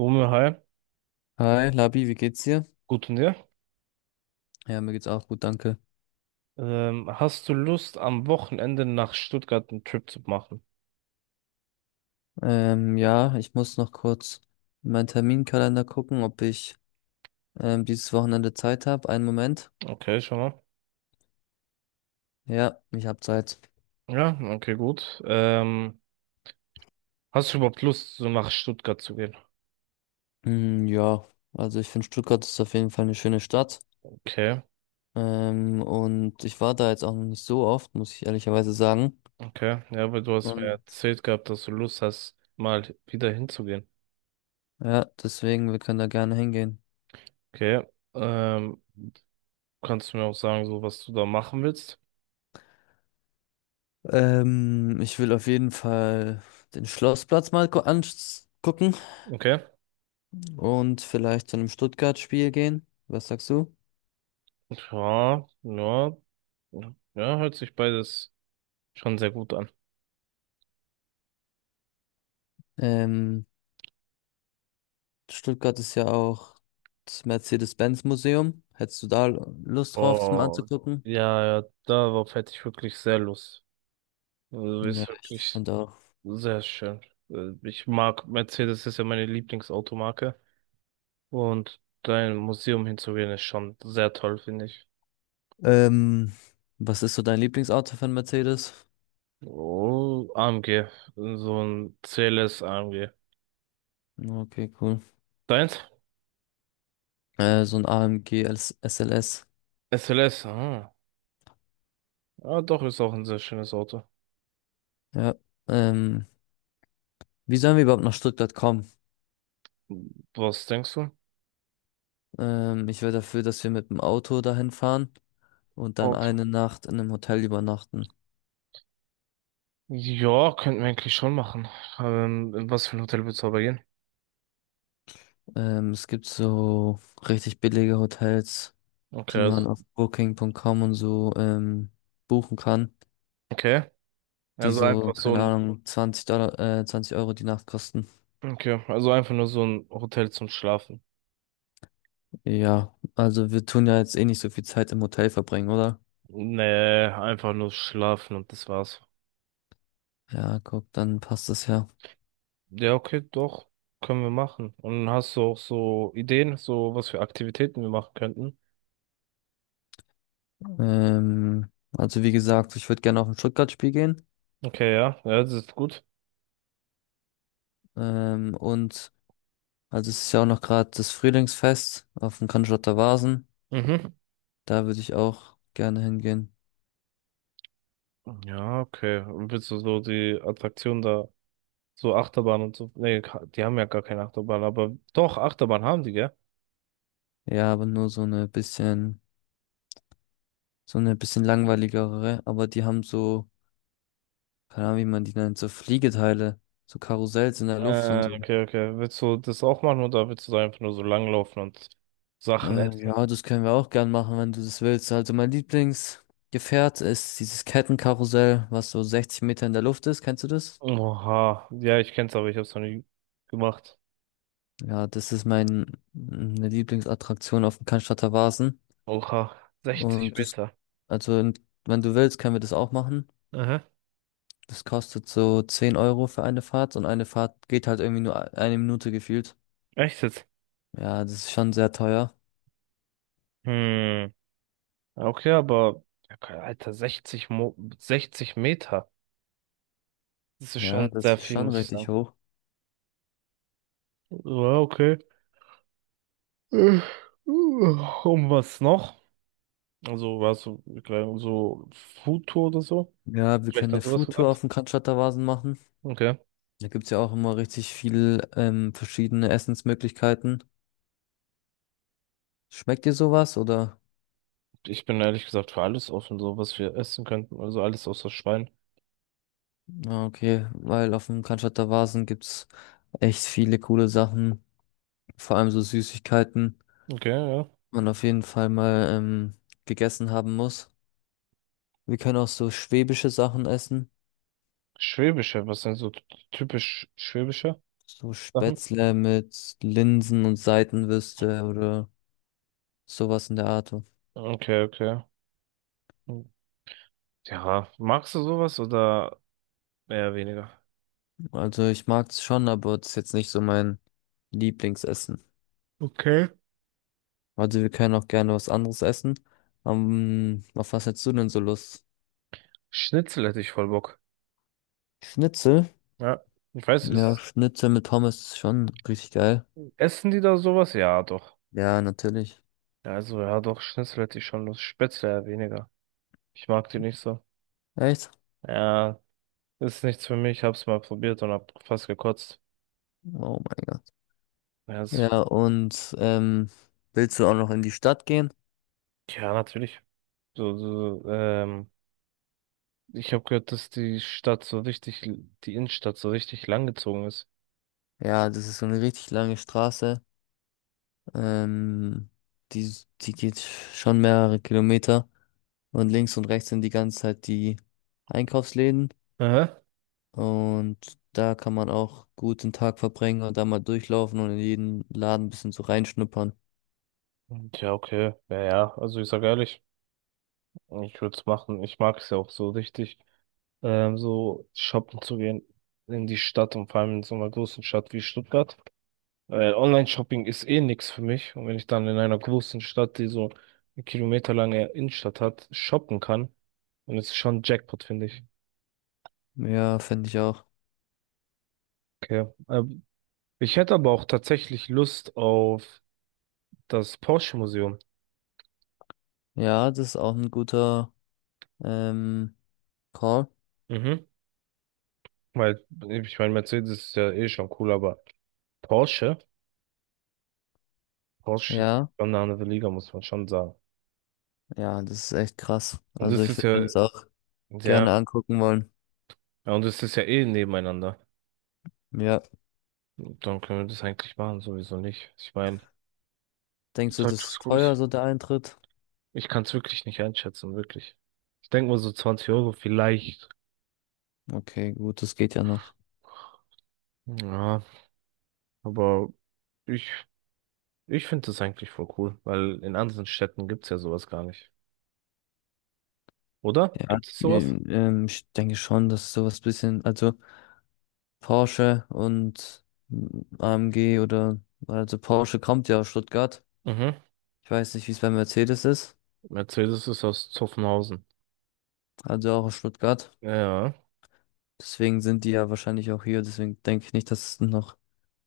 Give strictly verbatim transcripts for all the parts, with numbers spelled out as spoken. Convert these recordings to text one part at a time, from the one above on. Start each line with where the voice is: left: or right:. right: Romeo, hi,
left: Hi, Labi, wie geht's dir?
right: gut und dir?
left: Ja, mir geht's auch gut, danke.
right: Ähm, hast du Lust, am Wochenende nach Stuttgart einen Trip zu machen?
left: Ähm, ja, ich muss noch kurz in meinen Terminkalender gucken, ob ich ähm, dieses Wochenende Zeit habe. Einen Moment.
right: Okay, schau mal.
left: Ja, ich habe Zeit.
right: Ja, okay, gut. Ähm, hast du überhaupt Lust, so nach Stuttgart zu gehen?
left: Hm, ja, also ich finde, Stuttgart ist auf jeden Fall eine schöne Stadt.
right: Okay,
left: Ähm, und ich war da jetzt auch noch nicht so oft, muss ich ehrlicherweise sagen.
right: okay. Ja, weil du hast mir
left: Und
right: erzählt gehabt, dass du Lust hast, mal wieder hinzugehen.
left: ja, deswegen, wir können da gerne hingehen.
right: Okay. Ähm, Kannst du mir auch sagen, so was du da machen willst?
left: Ähm, ich will auf jeden Fall den Schlossplatz mal angucken
right: Okay.
left: und vielleicht zu einem Stuttgart-Spiel gehen. Was sagst du?
right: Ja, ja. Ja, hört sich beides schon sehr gut an.
left: Ähm, Stuttgart ist ja auch das Mercedes-Benz-Museum. Hättest du da Lust drauf, das mal
right: Oh,
left: anzugucken?
right: ja, ja, darauf hätte ich wirklich sehr Lust. Also ist
left: Ja, ich
right: wirklich
left: finde auch.
right: sehr schön. Äh, Ich mag Mercedes, ist ja meine Lieblingsautomarke. Und da in ein Museum hinzugehen, ist schon sehr toll, finde ich.
left: Ähm, was ist so dein Lieblingsauto von Mercedes?
right: Oh, AMG. So ein CLS AMG.
left: Okay, cool.
right: Deins?
left: Äh, so ein A M G als S L S.
right: SLS, ah. Ja, doch, ist auch ein sehr schönes Auto.
left: Ja. Ähm, wie sollen wir überhaupt nach Stuttgart kommen?
right: Was denkst du?
left: Ähm, ich wäre dafür, dass wir mit dem Auto dahin fahren und dann
right: Auto.
left: eine Nacht in einem Hotel übernachten.
right: Ja, könnten wir eigentlich schon machen. Ähm, in was für ein Hotel willst du aber gehen?
left: Ähm, es gibt so richtig billige Hotels,
right: Okay,
left: die
right: also,
left: man auf booking dot com und so ähm, buchen kann,
right: okay.
left: die
right: Also
left: so,
right: einfach so
left: keine
right: ein,
left: Ahnung, zwanzig Dollar, äh, zwanzig Euro die Nacht kosten.
right: okay, also einfach nur so ein Hotel zum Schlafen.
left: Ja, also wir tun ja jetzt eh nicht so viel Zeit im Hotel verbringen, oder?
right: Nee, einfach nur schlafen und das war's.
left: Ja, guck, dann passt das ja.
right: Ja, okay, doch. Können wir machen. Und hast du auch so Ideen, so was für Aktivitäten wir machen könnten?
left: Ähm, also wie gesagt, ich würde gerne auf ein Stuttgart-Spiel gehen.
right: Okay, ja, ja, das ist gut.
left: Ähm, und also es ist ja auch noch gerade das Frühlingsfest auf dem Cannstatter Vasen.
right: Mhm.
left: Da würde ich auch gerne hingehen.
right: Ja, okay. Und willst du so die Attraktion da, so Achterbahn und so? Nee, ka- die haben ja gar keine Achterbahn, aber doch, Achterbahn haben die, gell?
left: Ja, aber nur so eine bisschen. So eine bisschen langweiligere, aber die haben so, keine Ahnung, wie man die nennt, so Fliegeteile, so Karussells in der Luft und
right: Äh,
left: so.
right: okay, okay. Willst du das auch machen oder willst du da einfach nur so langlaufen und Sachen
left: Äh,
right: essen?
left: ja, das können wir auch gern machen, wenn du das willst. Also mein Lieblingsgefährt ist dieses Kettenkarussell, was so sechzig Meter in der Luft ist. Kennst du das?
right: Oha. Ja, ich kenn's, aber ich hab's noch nie gemacht.
left: Ja, das ist mein, meine Lieblingsattraktion auf dem Cannstatter Wasen.
right: Oha. sechzig
left: Und das,
right: Meter.
left: also in- wenn du willst, können wir das auch machen.
right: Aha.
left: Das kostet so zehn Euro für eine Fahrt und eine Fahrt geht halt irgendwie nur e-, eine Minute gefühlt.
right: Echt jetzt?
left: Ja, das ist schon sehr teuer.
right: Hm. Okay, aber ja, keine- Alter, sechzig Mo sechzig Meter. Das ist
left: Ja,
right: schon
left: das
right: sehr
left: ist
right: viel,
left: schon
right: muss ich
left: richtig
right: sagen.
left: hoch.
right: Ja, okay. Äh, uh, Und was noch? Also, warst du gleich so Foodtour oder so?
left: Ja, wir
right: Vielleicht
left: können eine
right: an sowas
left: Foodtour auf
right: gedacht?
left: dem Cannstatter-Wasen machen.
right: Okay.
left: Da gibt's ja auch immer richtig viel ähm, verschiedene Essensmöglichkeiten. Schmeckt dir sowas oder?
right: Ich bin ehrlich gesagt für alles offen, so was wir essen könnten. Also alles außer Schwein.
left: Ah, okay, weil auf dem Cannstatter-Wasen gibt's echt viele coole Sachen, vor allem so Süßigkeiten,
right: Okay, ja.
left: die man auf jeden Fall mal ähm, gegessen haben muss. Wir können auch so schwäbische Sachen essen,
right: Schwäbische, was sind so t- typisch schwäbische
left: so
right: Sachen?
left: Spätzle mit Linsen und Seitenwürste oder sowas in der Art.
right: Okay, okay. Hm, ja, magst du sowas oder mehr oder weniger.
left: Also ich mag es schon, aber es ist jetzt nicht so mein Lieblingsessen.
right: Okay.
left: Also wir können auch gerne was anderes essen. Ähm, auf was hättest du denn so Lust?
right: Schnitzel hätte ich voll Bock.
left: Schnitzel?
right: Ja. Ich weiß,
left: Ja,
right: ist,
left: Schnitzel mit Pommes ist schon richtig geil.
right: essen die da sowas? Ja, doch.
left: Ja, natürlich.
right: Ja, also, ja, doch, Schnitzel hätte ich schon Lust. Spätzle eher weniger. Ich mag die nicht so.
left: Echt?
right: Ja, ist nichts für mich. Hab's mal probiert und hab fast gekotzt.
left: Oh mein Gott.
right: Ja, ist,
left: Ja, und ähm, Willst du auch noch in die Stadt gehen?
right: ja, natürlich. So, so, ähm, ich habe gehört, dass die Stadt so richtig, die Innenstadt so richtig langgezogen ist.
left: Ja, das ist so eine richtig lange Straße. Ähm, die, Die geht schon mehrere Kilometer. Und links und rechts sind die ganze Zeit die Einkaufsläden.
right: Aha.
left: Und da kann man auch gut den Tag verbringen und da mal durchlaufen und in jeden Laden ein bisschen so reinschnuppern.
right: Ja, okay. Ja, ja. Also, ich sag ehrlich, ich würde es machen. Ich mag es ja auch so richtig. Ähm, so shoppen zu gehen in die Stadt und vor allem in so einer großen Stadt wie Stuttgart. Weil Online-Shopping ist eh nix für mich. Und wenn ich dann in einer großen Stadt, die so eine kilometerlange Innenstadt hat, shoppen kann, dann ist es schon Jackpot, finde ich.
left: Ja, finde ich auch.
right: Okay. Ähm, ich hätte aber auch tatsächlich Lust auf das Porsche-Museum.
left: Ja, das ist auch ein guter ähm, Call.
right: Mhm. Weil, ich meine, Mercedes ist ja eh schon cool, aber Porsche, Porsche ist
left: Ja,
right: schon eine andere Liga, muss man schon sagen.
left: ja, das ist echt krass.
right: Und
left: Also
right: das
left: ich
right: ist
left: würde mir
right: ja,
left: das auch gerne
right: ja,
left: angucken wollen.
right: ja, und es ist ja eh nebeneinander.
left: Ja.
right: Dann können wir das eigentlich machen, sowieso nicht. Ich meine, das
left: Denkst
right: ist
left: du, das
right: halt was
left: ist teuer,
right: Gutes.
left: so der Eintritt?
right: Ich kann es wirklich nicht einschätzen, wirklich. Ich denke mal so zwanzig Euro vielleicht.
left: Okay, gut, das geht ja noch.
right: Ja, aber ich, ich finde das eigentlich voll cool, weil in anderen Städten gibt's ja sowas gar nicht. Oder?
left: Ja,
right: Gibt es sowas?
left: ähm, ähm, ich denke schon, dass sowas bisschen, also Porsche und mm, A M G oder, also Porsche kommt ja aus Stuttgart.
right: Mhm.
left: Ich weiß nicht, wie es bei Mercedes ist,
right: Mercedes ist aus Zuffenhausen.
left: also auch aus Stuttgart.
right: Ja, ja,
left: Deswegen sind die ja wahrscheinlich auch hier. Deswegen denke ich nicht, dass es noch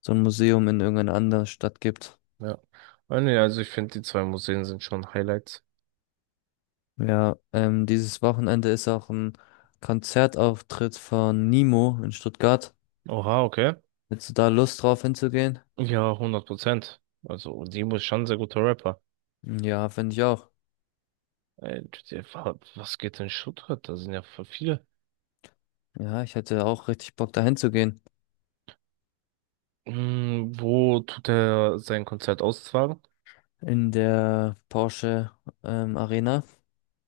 left: so ein Museum in irgendeiner anderen Stadt gibt.
right: ja. Ah, nee, also ich finde, die zwei Museen sind schon Highlights.
left: Ja, ähm, dieses Wochenende ist auch ein Konzertauftritt von Nemo in Stuttgart.
right: Oha, okay.
left: Hättest du da Lust drauf hinzugehen?
right: Ja, hundert Prozent. Also, Dimo ist schon ein sehr guter Rapper.
left: Ja, finde ich auch.
right: Äh, der war- Was geht in Stuttgart? Da sind ja voll viele.
left: Ja, ich hätte auch richtig Bock da hinzugehen.
right: Hm, wo tut er sein Konzert austragen?
left: In der Porsche ähm, Arena.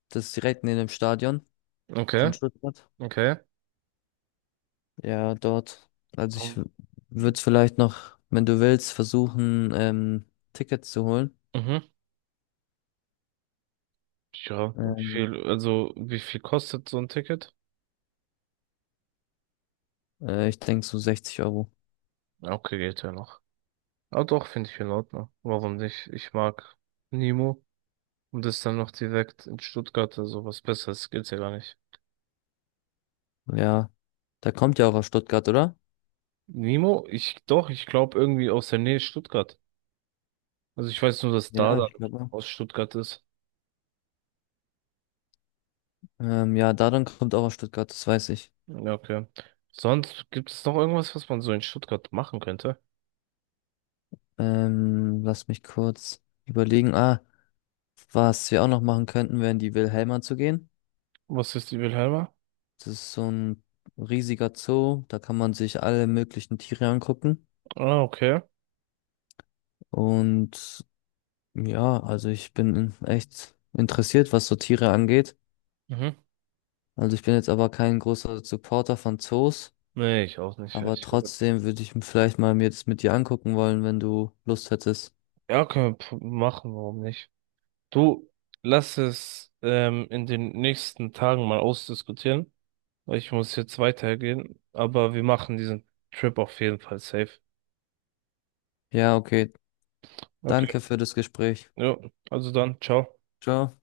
left: Das ist direkt neben dem Stadion von
right: Okay,
left: Stuttgart.
right: okay.
left: Ja, dort. Also ich
right: Um,
left: würde es vielleicht noch, wenn du willst, versuchen, ähm, Tickets zu holen.
right: mhm. Ja, wie
left: Ähm,
right: viel, also wie viel kostet so ein Ticket?
left: äh, ich denke so sechzig Euro.
right: Ja, okay, geht ja noch. Ah doch, finde ich in Ordnung. Warum nicht? Ich mag Nemo. Und das dann noch direkt in Stuttgart, also was Besseres geht's ja gar nicht.
left: Ja. Da kommt ja auch aus Stuttgart, oder?
right: Nemo? Ich, doch, ich glaube irgendwie aus der Nähe Stuttgart. Also ich weiß nur, dass da
left: Ja,
right: dann
left: ich glaube auch.
right: aus Stuttgart ist.
left: Ähm, ja, Dadan kommt auch aus Stuttgart, das weiß ich.
right: Ja, okay. Sonst gibt es noch irgendwas, was man so in Stuttgart machen könnte?
left: Ähm, lass mich kurz überlegen. Ah, was wir auch noch machen könnten, wären die Wilhelma zu gehen.
right: Was ist die Wilhelma?
left: Das ist so ein riesiger Zoo, da kann man sich alle möglichen Tiere angucken.
right: Ah, okay.
left: Und ja, also ich bin echt interessiert, was so Tiere angeht.
right: Mhm.
left: Also ich bin jetzt aber kein großer Supporter von Zoos,
right: Nee, ich auch nicht,
left: aber
right: ehrlich gesagt.
left: trotzdem würde ich vielleicht mal mir das mit dir angucken wollen, wenn du Lust hättest.
right: Ja, können wir p- machen, warum nicht? Du, lass es ähm, in den nächsten Tagen mal ausdiskutieren. Weil ich muss jetzt weitergehen, aber wir machen diesen Trip auf jeden Fall safe.
left: Ja, okay.
right: Okay.
left: Danke für das Gespräch.
right: Ja, also dann, ciao.
left: Ciao.